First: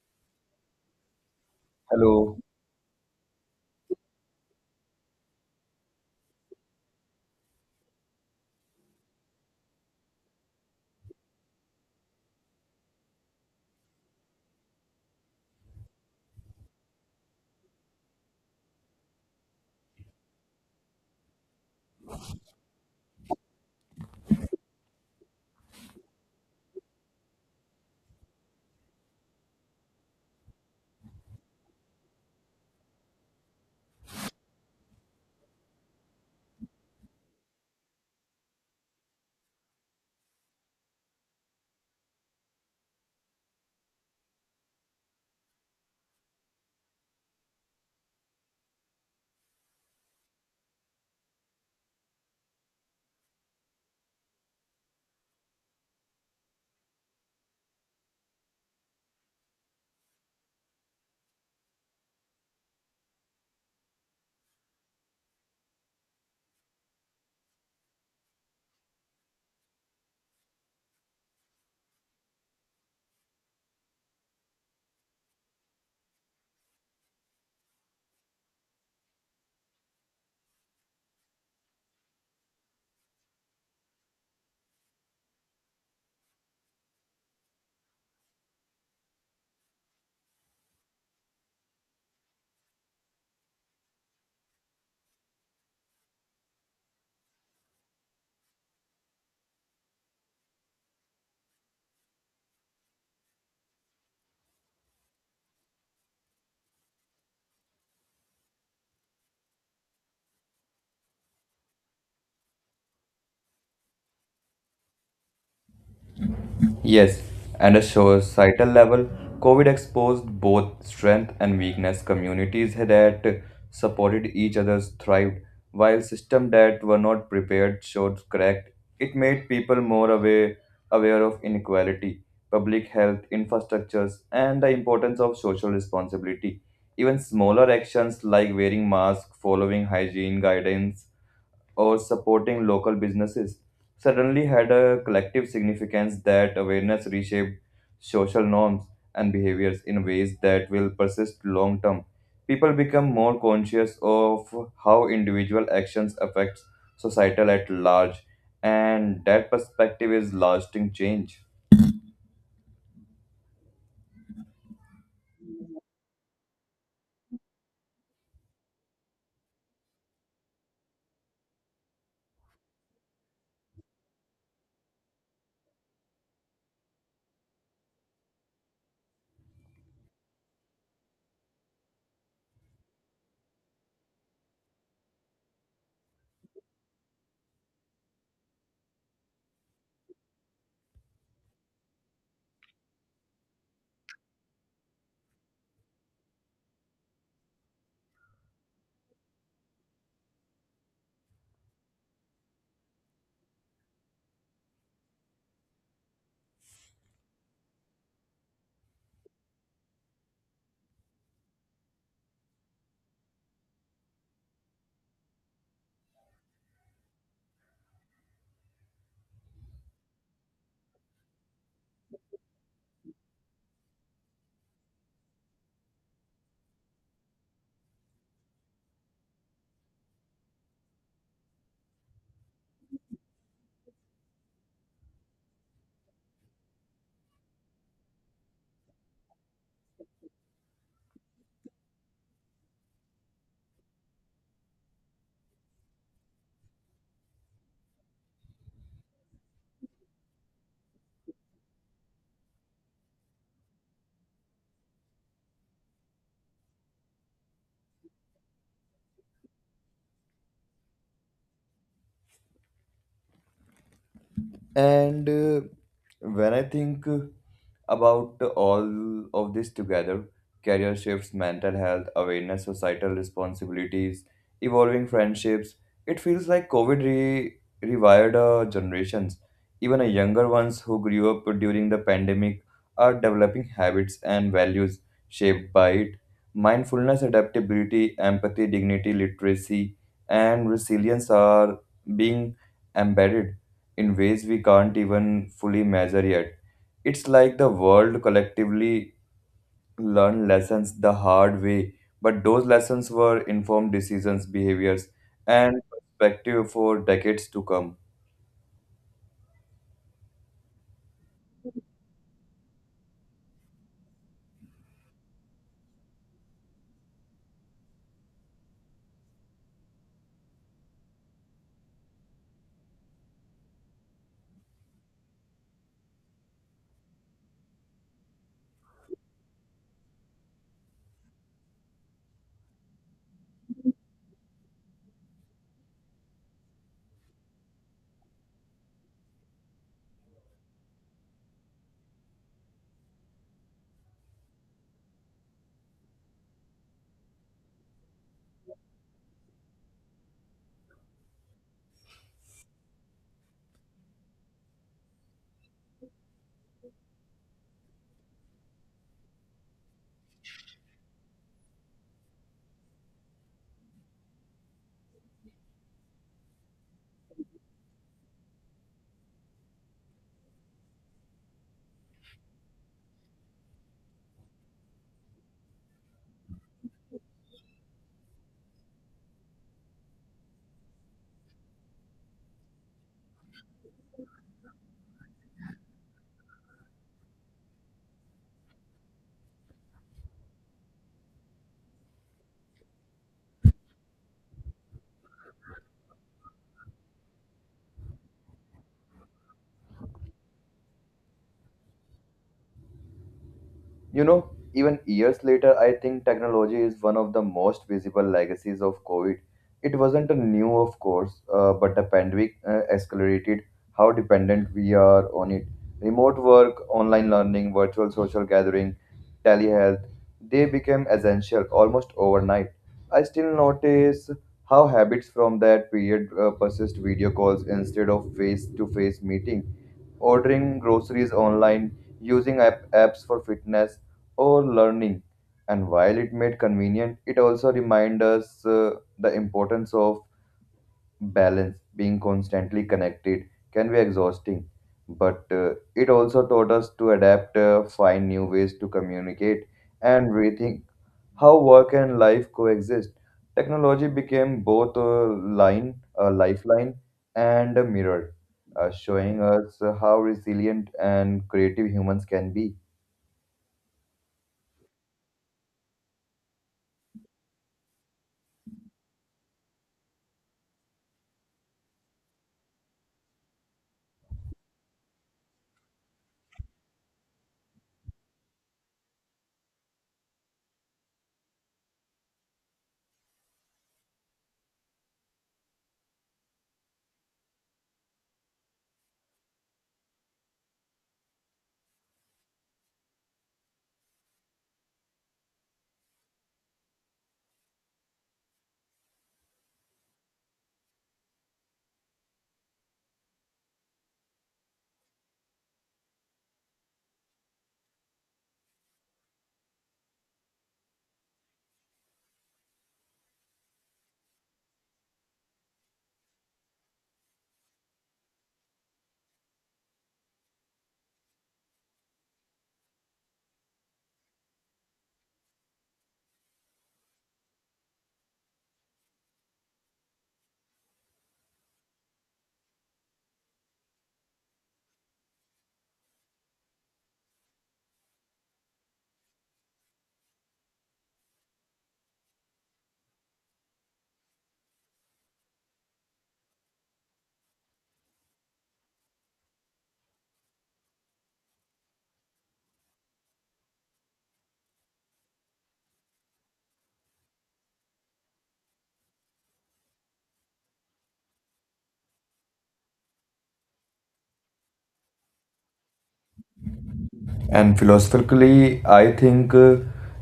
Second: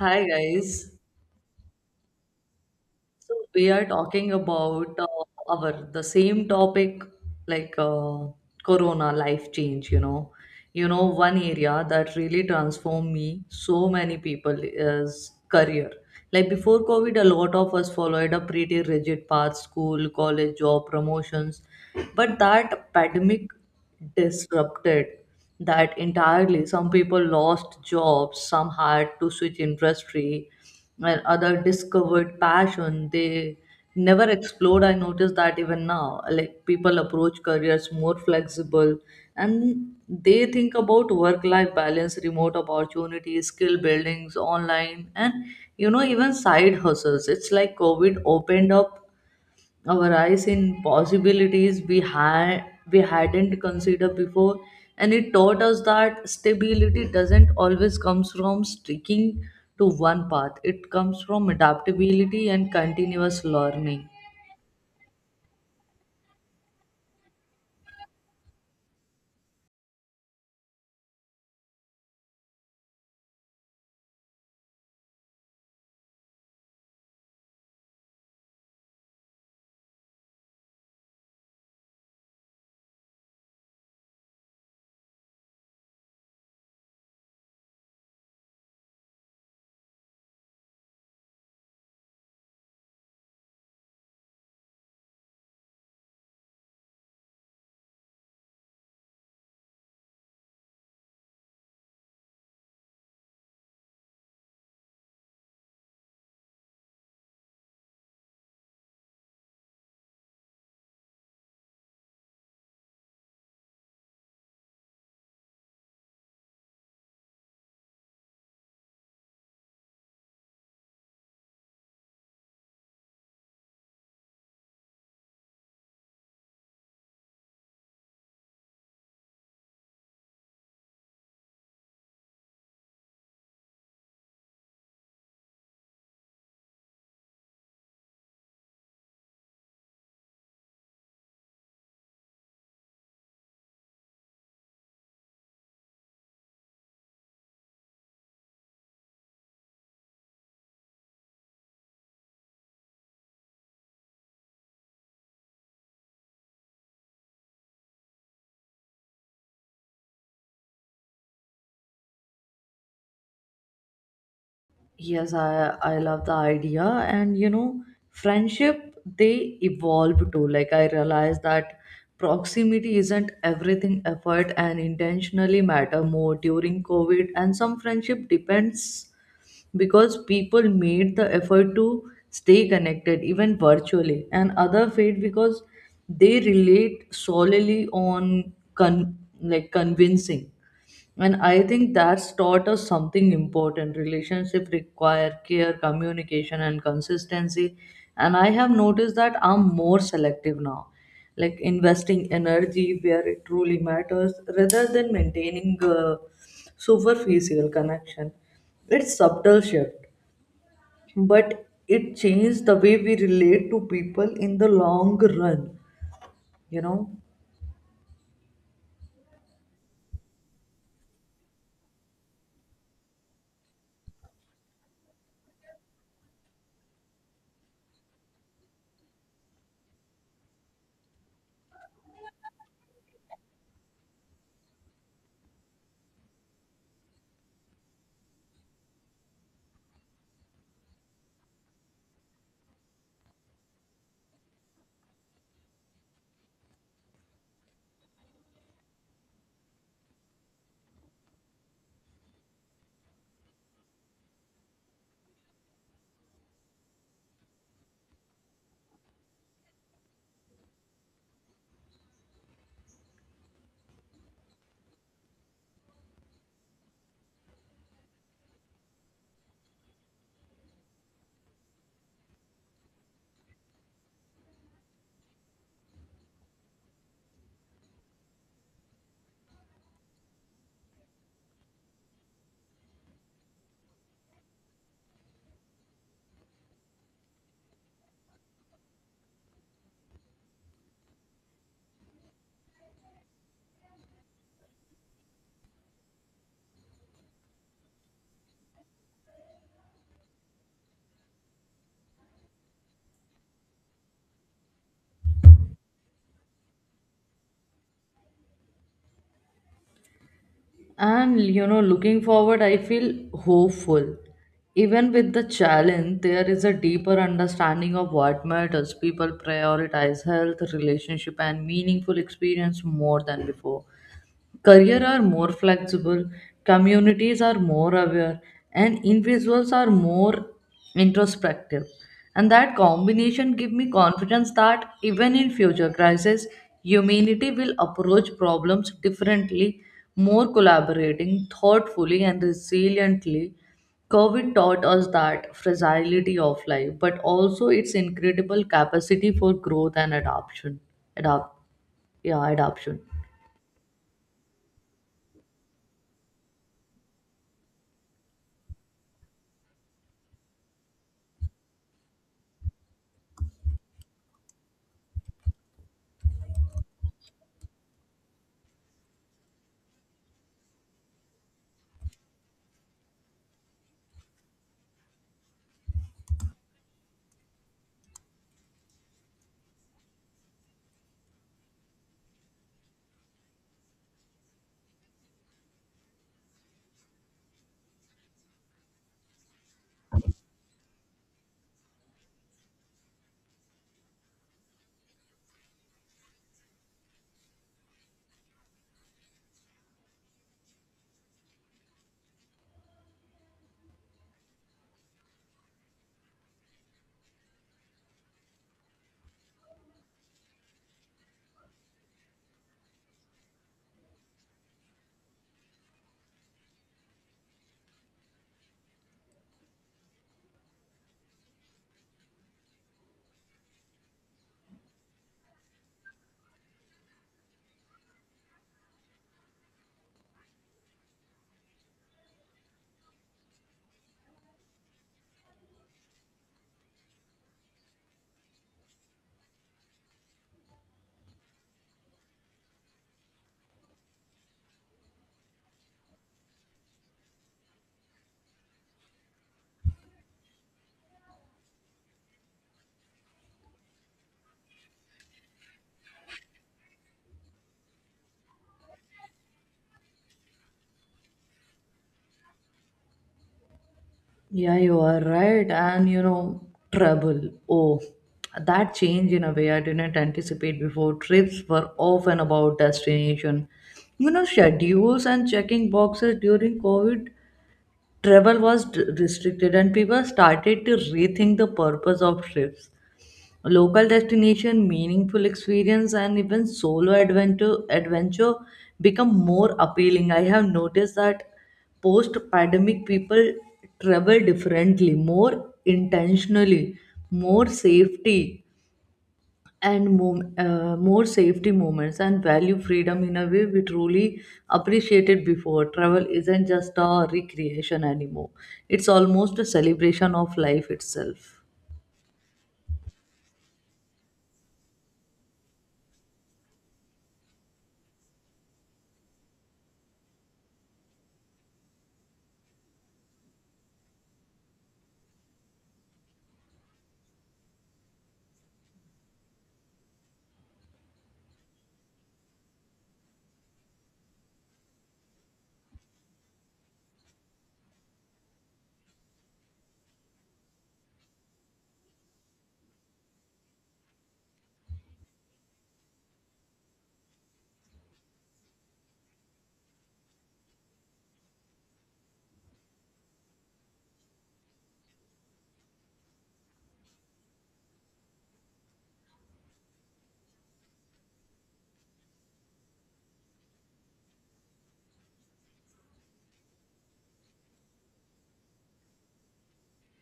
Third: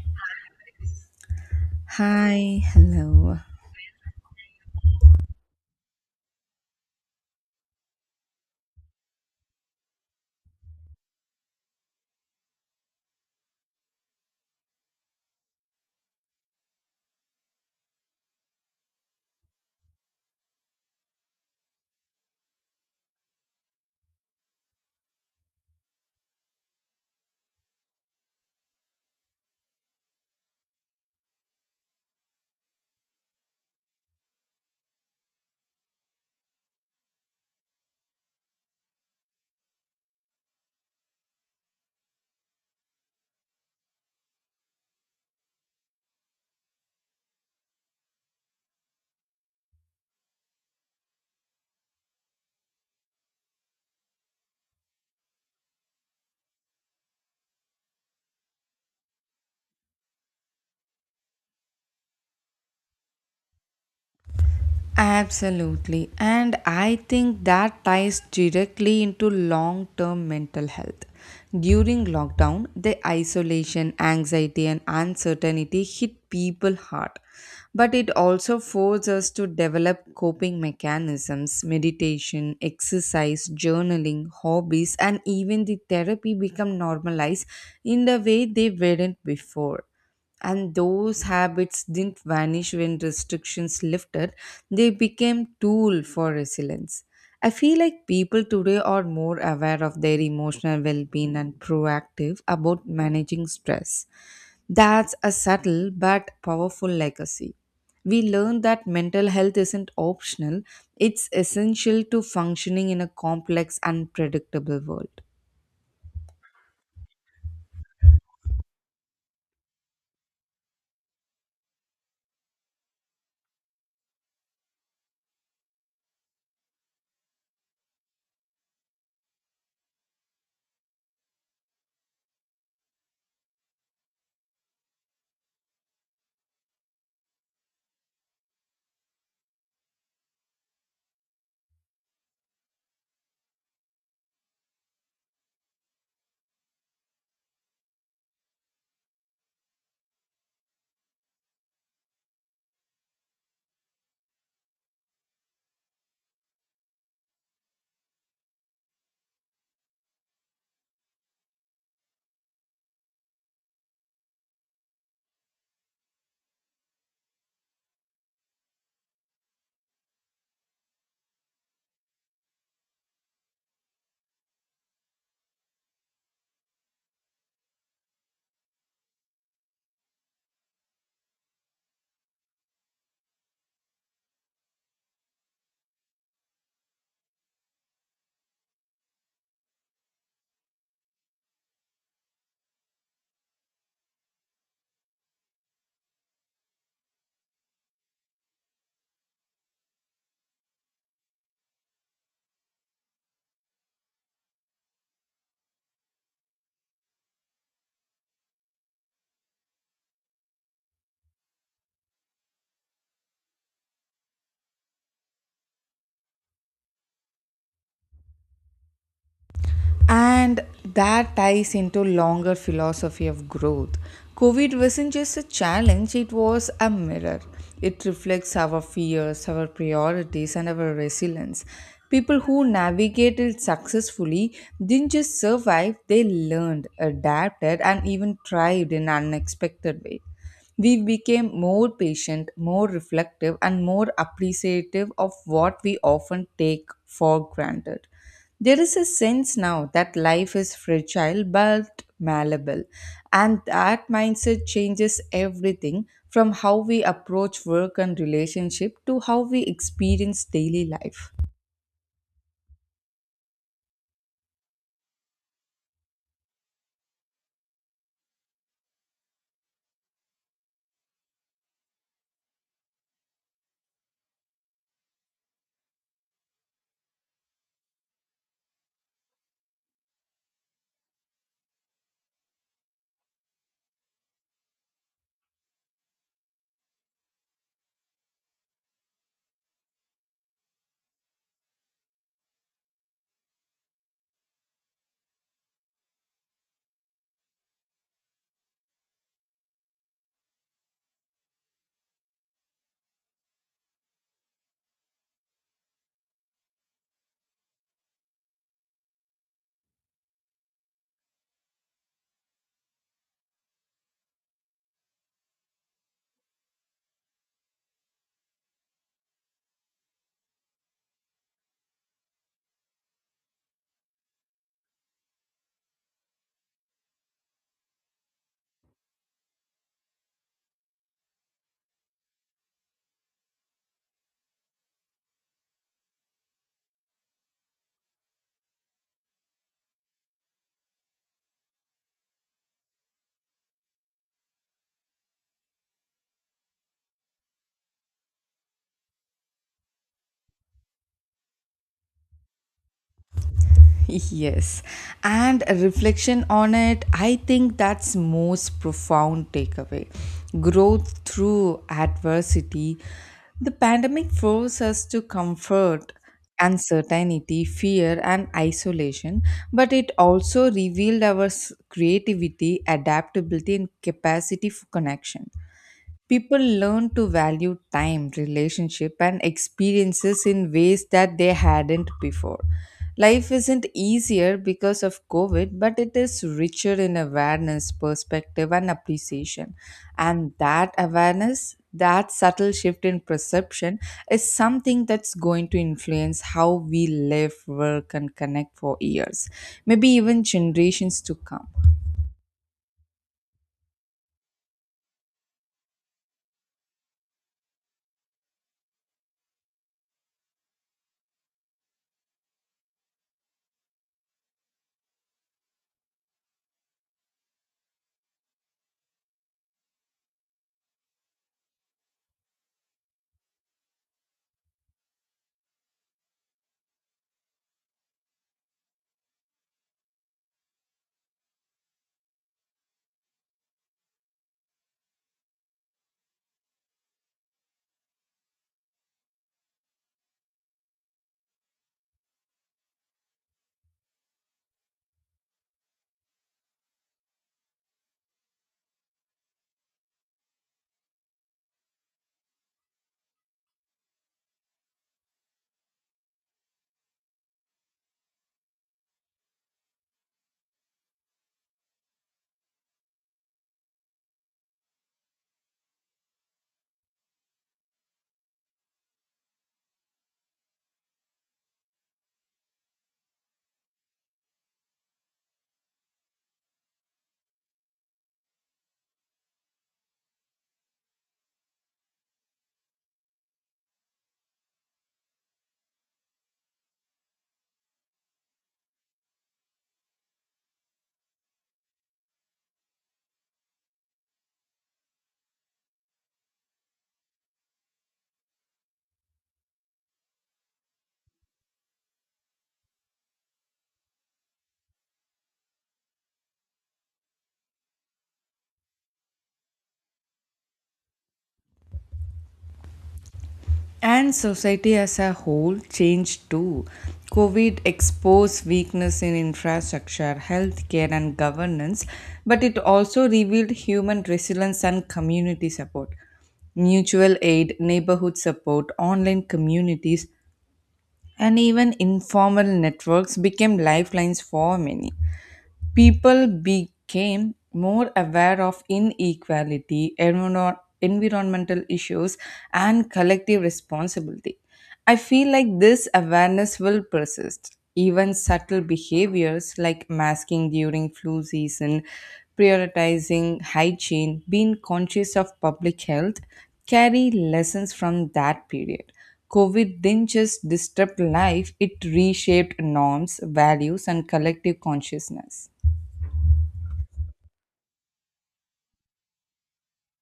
Hi guys. Hello. Hi, So hello. we are talking about our the same topic like corona life change, you know. You know one area that really transformed me so many people is career. Like before covid a lot of us followed a pretty rigid path school, college, job, promotions. But that pandemic disrupted that entirely. Some people lost jobs, some had to switch industry, and other discovered passion they never explored. I noticed that even now, like people approach careers more flexible and they think about work life balance, remote opportunities, skill buildings, online, and even side hustles. It's like COVID opened up our eyes in possibilities we hadn't considered before, and it taught us that stability doesn't always comes from sticking to one path. It comes from adaptability and continuous learning. Absolutely. And I think that ties directly into long term mental health. During lockdown, the isolation, anxiety, and uncertainty hit people hard. But it also forced us to develop coping mechanisms, meditation, exercise, journaling, hobbies, and even the therapy become normalized in the way they weren't before. And those habits didn't vanish when restrictions lifted. They became tool for resilience. I feel like people today are more aware of their emotional well-being and proactive about managing stress. That's a subtle but powerful legacy. We learn that mental health isn't optional. It's essential to functioning in a complex and predictable world. Yes, and a societal level, COVID exposed both strength and weakness. Communities that supported each other thrived, while systems that were not prepared showed cracked. It made people more aware, aware of inequality, public health infrastructures, and the importance of social responsibility. Even smaller actions like wearing masks, following hygiene guidelines, or supporting local businesses suddenly had a collective significance. That awareness reshaped social norms and behaviors in ways that will persist long term. People become more conscious of how individual actions affects societal at large, and that perspective is lasting change. Yes, I love the idea, and you know, friendship they evolve too. Like I realize that proximity isn't everything. Effort and intentionally matter more during COVID, and some friendship depends because people made the effort to stay connected even virtually, and other fade because they relate solely on like convincing. And I think that's taught us something important. Relationship require care, communication, and consistency. And I have noticed that I'm more selective now, like investing energy where it truly matters rather than maintaining a superficial connection. It's subtle shift, but it changed the way we relate to people in the long run, you know. And that ties into longer philosophy of growth. COVID wasn't just a challenge, it was a mirror. It reflects our fears, our priorities, and our resilience. People who navigated successfully didn't just survive, they learned, adapted, and even thrived in unexpected ways. We became more patient, more reflective, and more appreciative of what we often take for granted. There is a sense now that life is fragile but malleable, and that mindset changes everything from how we approach work and relationship to how we experience daily life. And when I think about all of this together, career shifts, mental health, awareness, societal responsibilities, evolving friendships, it feels like COVID rewired our generations. Even a younger ones who grew up during the pandemic are developing habits and values shaped by it. Mindfulness, adaptability, empathy, dignity, literacy, and resilience are being embedded in ways we can't even fully measure yet. It's like the world collectively learned lessons the hard way, but those lessons were informed decisions, behaviors, and perspective for decades to come. And you know, looking forward, I feel hopeful. Even with the challenge, there is a deeper understanding of what matters. People prioritize health, relationship, and meaningful experience more than before. Career are more flexible, communities are more aware, and individuals are more introspective. And that combination give me confidence that even in future crises, humanity will approach problems differently, more collaborating, thoughtfully, and resiliently. COVID taught us that fragility of life, but also its incredible capacity for growth and adoption. Adapt, yeah, adoption. Yes, and a reflection on it, I think that's most profound takeaway. Growth through adversity. The pandemic forced us to comfort uncertainty, fear, and isolation, but it also revealed our creativity, adaptability, and capacity for connection. People learn to value time, relationship, and experiences in ways that they hadn't before. Life isn't easier because of COVID, but it is richer in awareness, perspective, and appreciation. And that awareness, that subtle shift in perception, is something that's going to influence how we live, work, and connect for years, maybe even generations to come. You know, even years later, I think technology is one of the most visible legacies of COVID. It wasn't a new, of course, but the pandemic accelerated how dependent we are on it. Remote work, online learning, virtual social gathering, telehealth, they became essential almost overnight. I still notice how habits from that period persist, video calls instead of face to face meetings, ordering groceries online, using apps for fitness or learning. And while it made convenient, it also reminds us the importance of balance. Being constantly connected can be exhausting, but it also taught us to adapt, find new ways to communicate, and rethink how work and life coexist. Technology became both a lifeline, and a mirror, showing us how resilient and creative humans can be. Yeah, you are right. And you know, trouble. Oh, that change in a way I didn't anticipate before. Trips were often about destination. You know, schedules and checking boxes during COVID, travel was restricted, and people started to rethink the purpose of trips, local destination, meaningful experience, and even solo adventure become more appealing. I have noticed that post-pandemic people travel differently, more intentionally, more safety and more safety moments and value freedom in a way we truly appreciated before. Travel isn't just a recreation anymore, it's almost a celebration of life itself. And society as a whole changed too. COVID exposed weakness in infrastructure, healthcare, and governance, but it also revealed human resilience and community support. Mutual aid, neighborhood support, online communities, and even informal networks became lifelines for many. People became more aware of inequality, environmental issues, and collective responsibility. I feel like this awareness will persist. Even subtle behaviors like masking during flu season, prioritizing hygiene, being conscious of public health carry lessons from that period. COVID didn't just disrupt life, it reshaped norms, values, and collective consciousness. And philosophically, I think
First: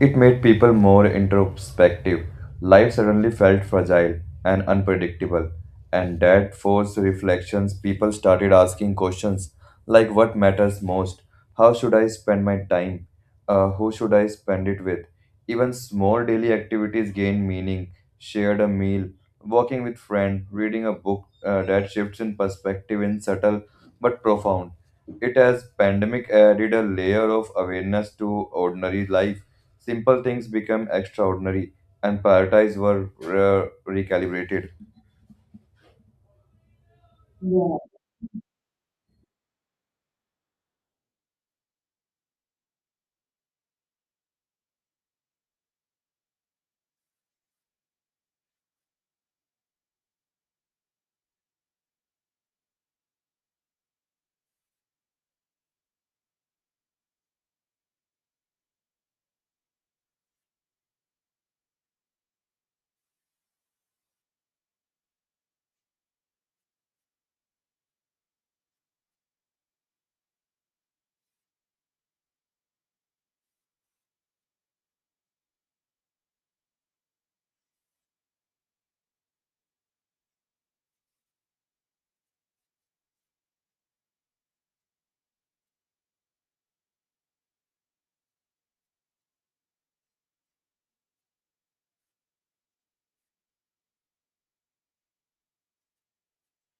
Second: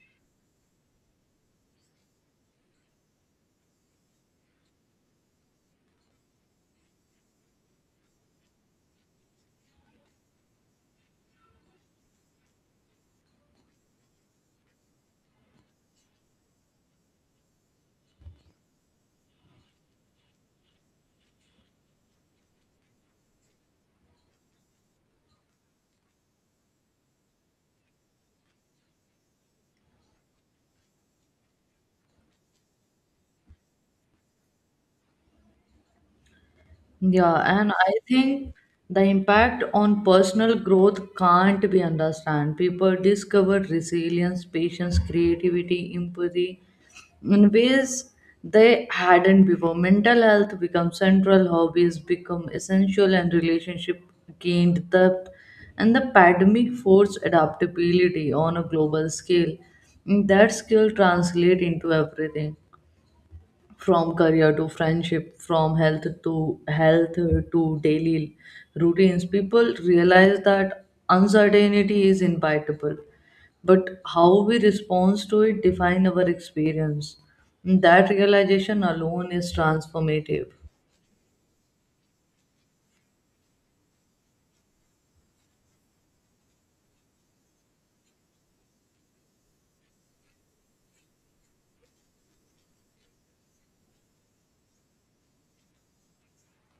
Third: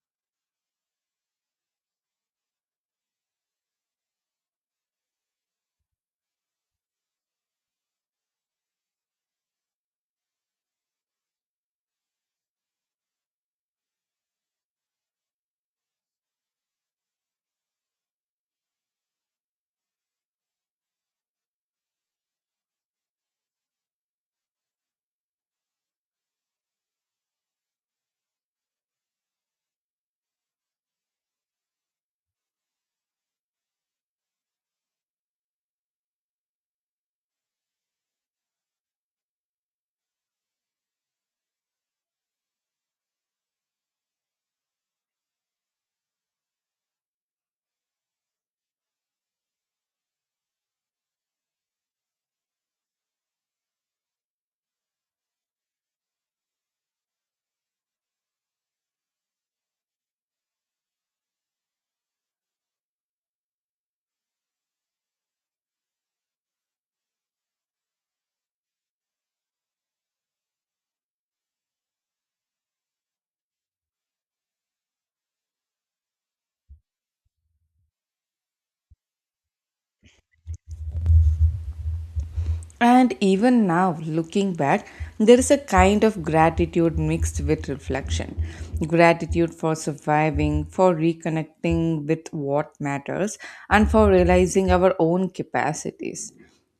it made people more introspective. Life suddenly felt fragile and unpredictable, and that forced reflections. People started asking questions like, what matters most? How should I spend my time? Who should I spend it with? Even small daily activities gained meaning. Shared a meal, walking with friend, reading a book, that shifts in perspective in subtle but profound, it has pandemic added a layer of awareness to ordinary life. Simple things become extraordinary, and priorities were recalibrated. Yeah, and I think the impact on personal growth can't be understood. People discover resilience, patience, creativity, empathy in ways they hadn't before. Mental health becomes central, hobbies become essential, and relationship gained depth. And the pandemic forced adaptability on a global scale. That skill translate into everything from career to friendship, from health to daily routines. People realize that uncertainty is inevitable. But how we respond to it define our experience. That realization alone is transformative. And even now, looking back, there is a kind of gratitude mixed with reflection. Gratitude for surviving, for reconnecting with what matters, and for realizing our own capacities.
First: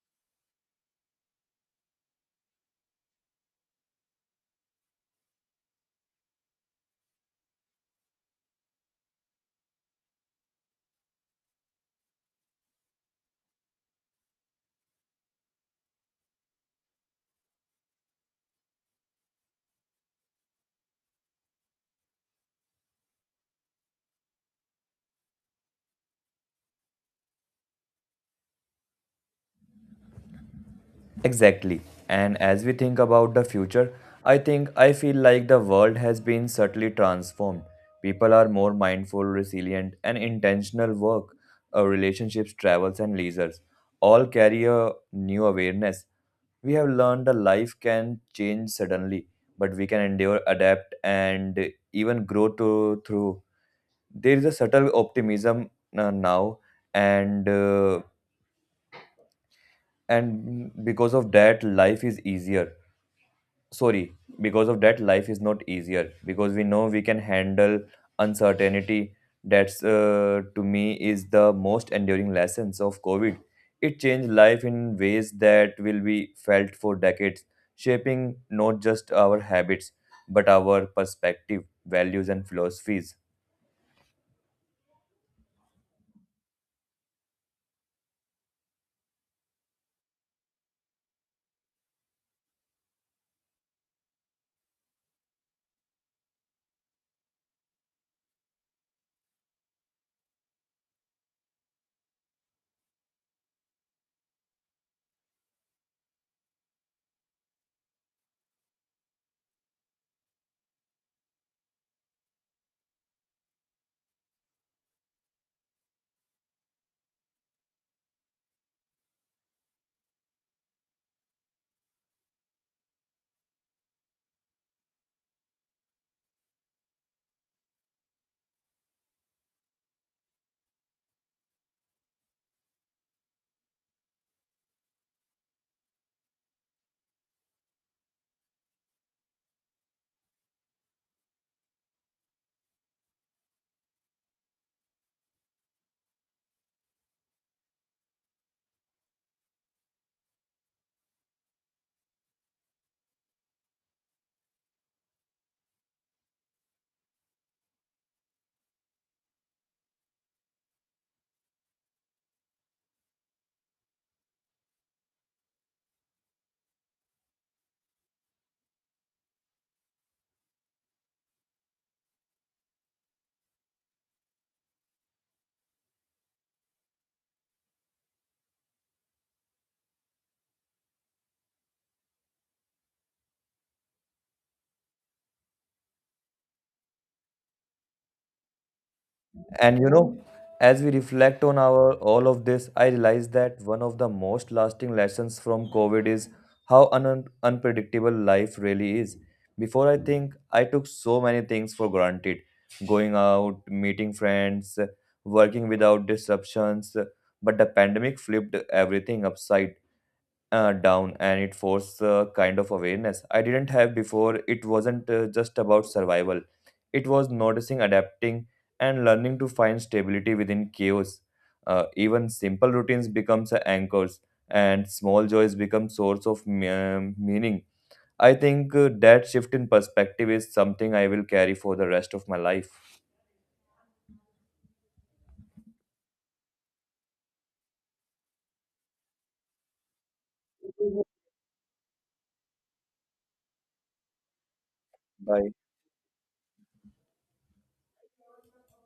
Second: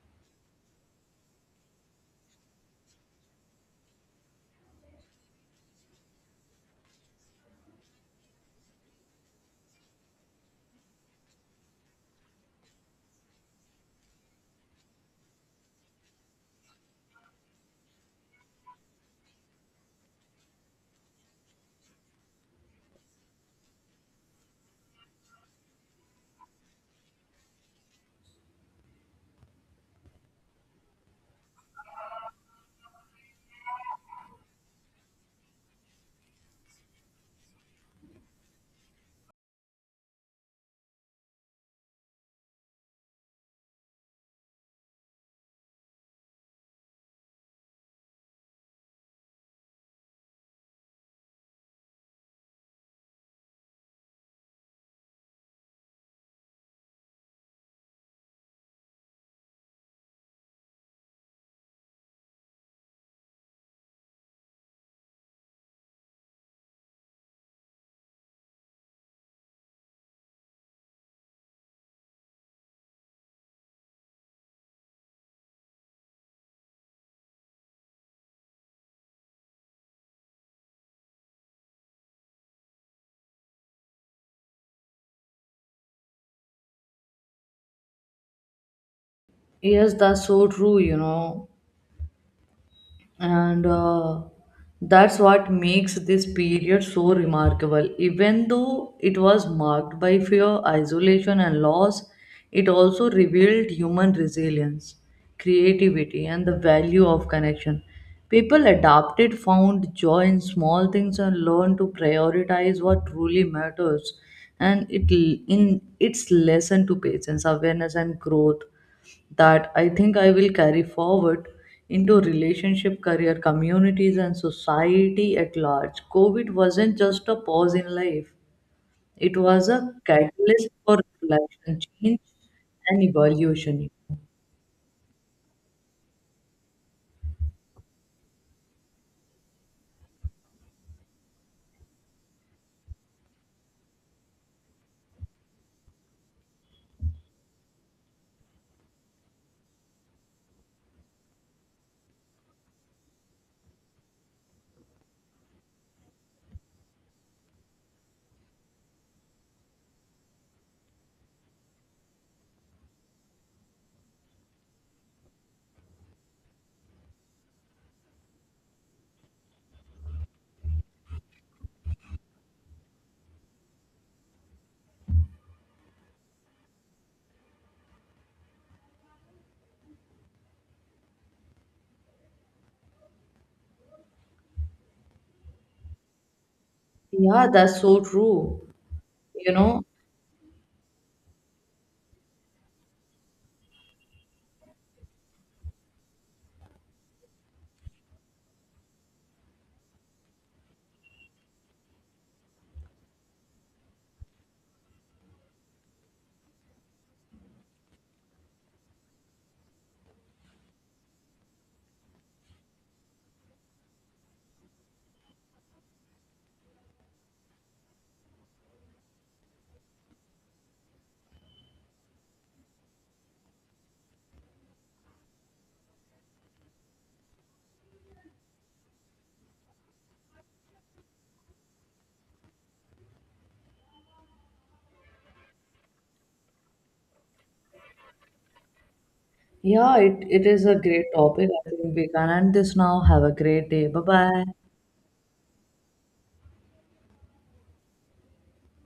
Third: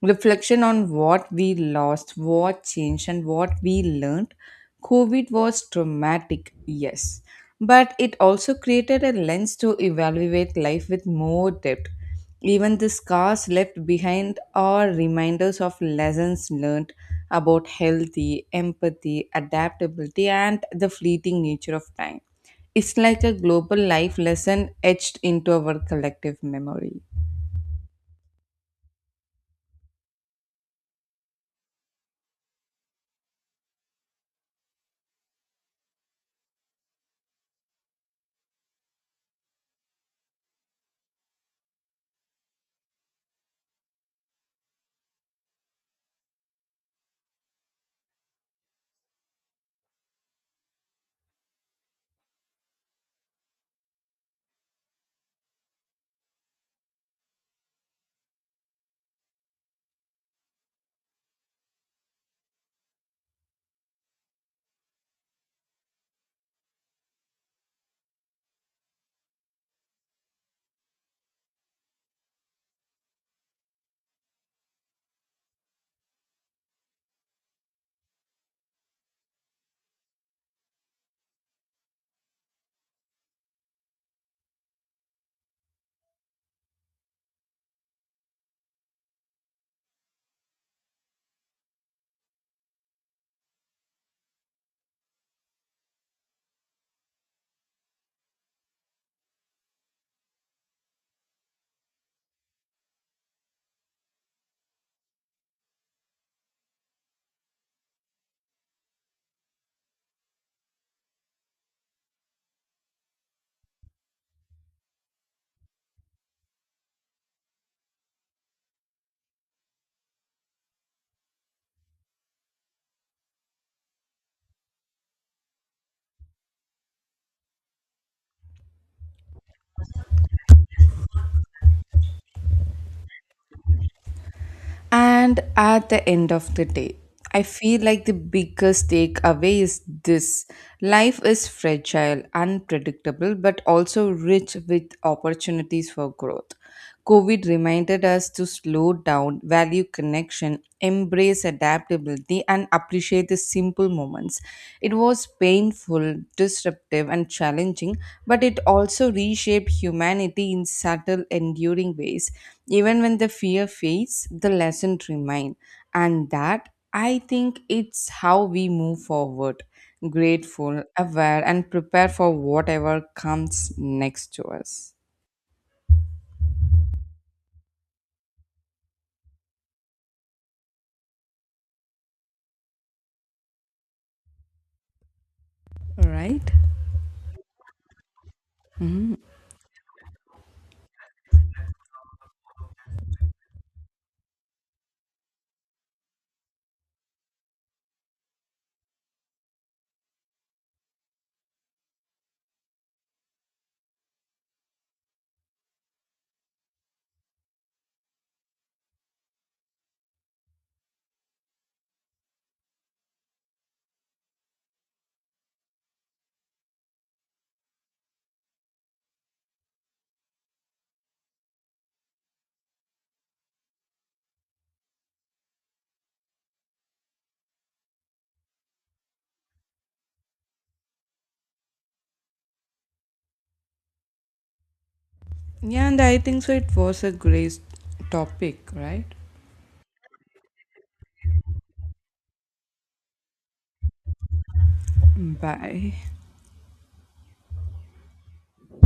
Reflection on what we lost, what changed, and what we learned. COVID was traumatic, yes, but it also created a lens to evaluate life with more depth. Even the scars left behind are reminders of lessons learned about healthy, empathy, adaptability, and the fleeting nature of time. It's like a global life lesson etched into our collective memory. Exactly. And as we think about the future, I think I feel like the world has been subtly transformed. People are more mindful, resilient, and intentional. Work, relationships, travels, and leisures all carry a new awareness. We have learned that life can change suddenly, but we can endure, adapt, and even through. There is a subtle optimism now, and uh, and because of that, life is easier. Sorry, because of that, life is not easier because we know we can handle uncertainty. That's to me is the most enduring lessons of covid. It changed life in ways that will be felt for decades, shaping not just our habits but our perspective, values, and philosophies. Yes, that's so true, you know. And that's what makes this period so remarkable. Even though it was marked by fear, isolation, and loss, it also revealed human resilience, creativity, and the value of connection. People adapted, found joy in small things, and learned to prioritize what truly matters. And it, in its lesson to patience, awareness, and growth, that I think I will carry forward into relationship, career, communities, and society at large. COVID wasn't just a pause in life, it was a catalyst for reflection, change, and evolution. And at the end of the day, I feel like the biggest takeaway is this: life is fragile, unpredictable, but also rich with opportunities for growth. COVID reminded us to slow down, value connection, embrace adaptability, and appreciate the simple moments. It was painful, disruptive, and challenging, but it also reshaped humanity in subtle, enduring ways. Even when the fear fades, the lesson remains. And that, I think, it's how we move forward grateful, aware, and prepare for whatever comes next to us. Right? Yeah, that's so true. You And know, you know, as we reflect on our all of this, I realize that one of the most lasting lessons from COVID is how unpredictable life really is. Before, I think I took so many things for granted, going out, meeting friends, working without disruptions, but the pandemic flipped everything upside down, and it forced a kind of awareness I didn't have before. It wasn't just about survival, it was noticing, adapting, and learning to find stability within chaos. Even simple routines becomes anchors, and small joys become source of meaning. I think that shift in perspective is something I will carry for the rest of my life. Yeah, and I think so. It was a great topic, right? yeah, it is a great topic. I think we can end this now. Have a great day. Bye bye. Bye. Bye.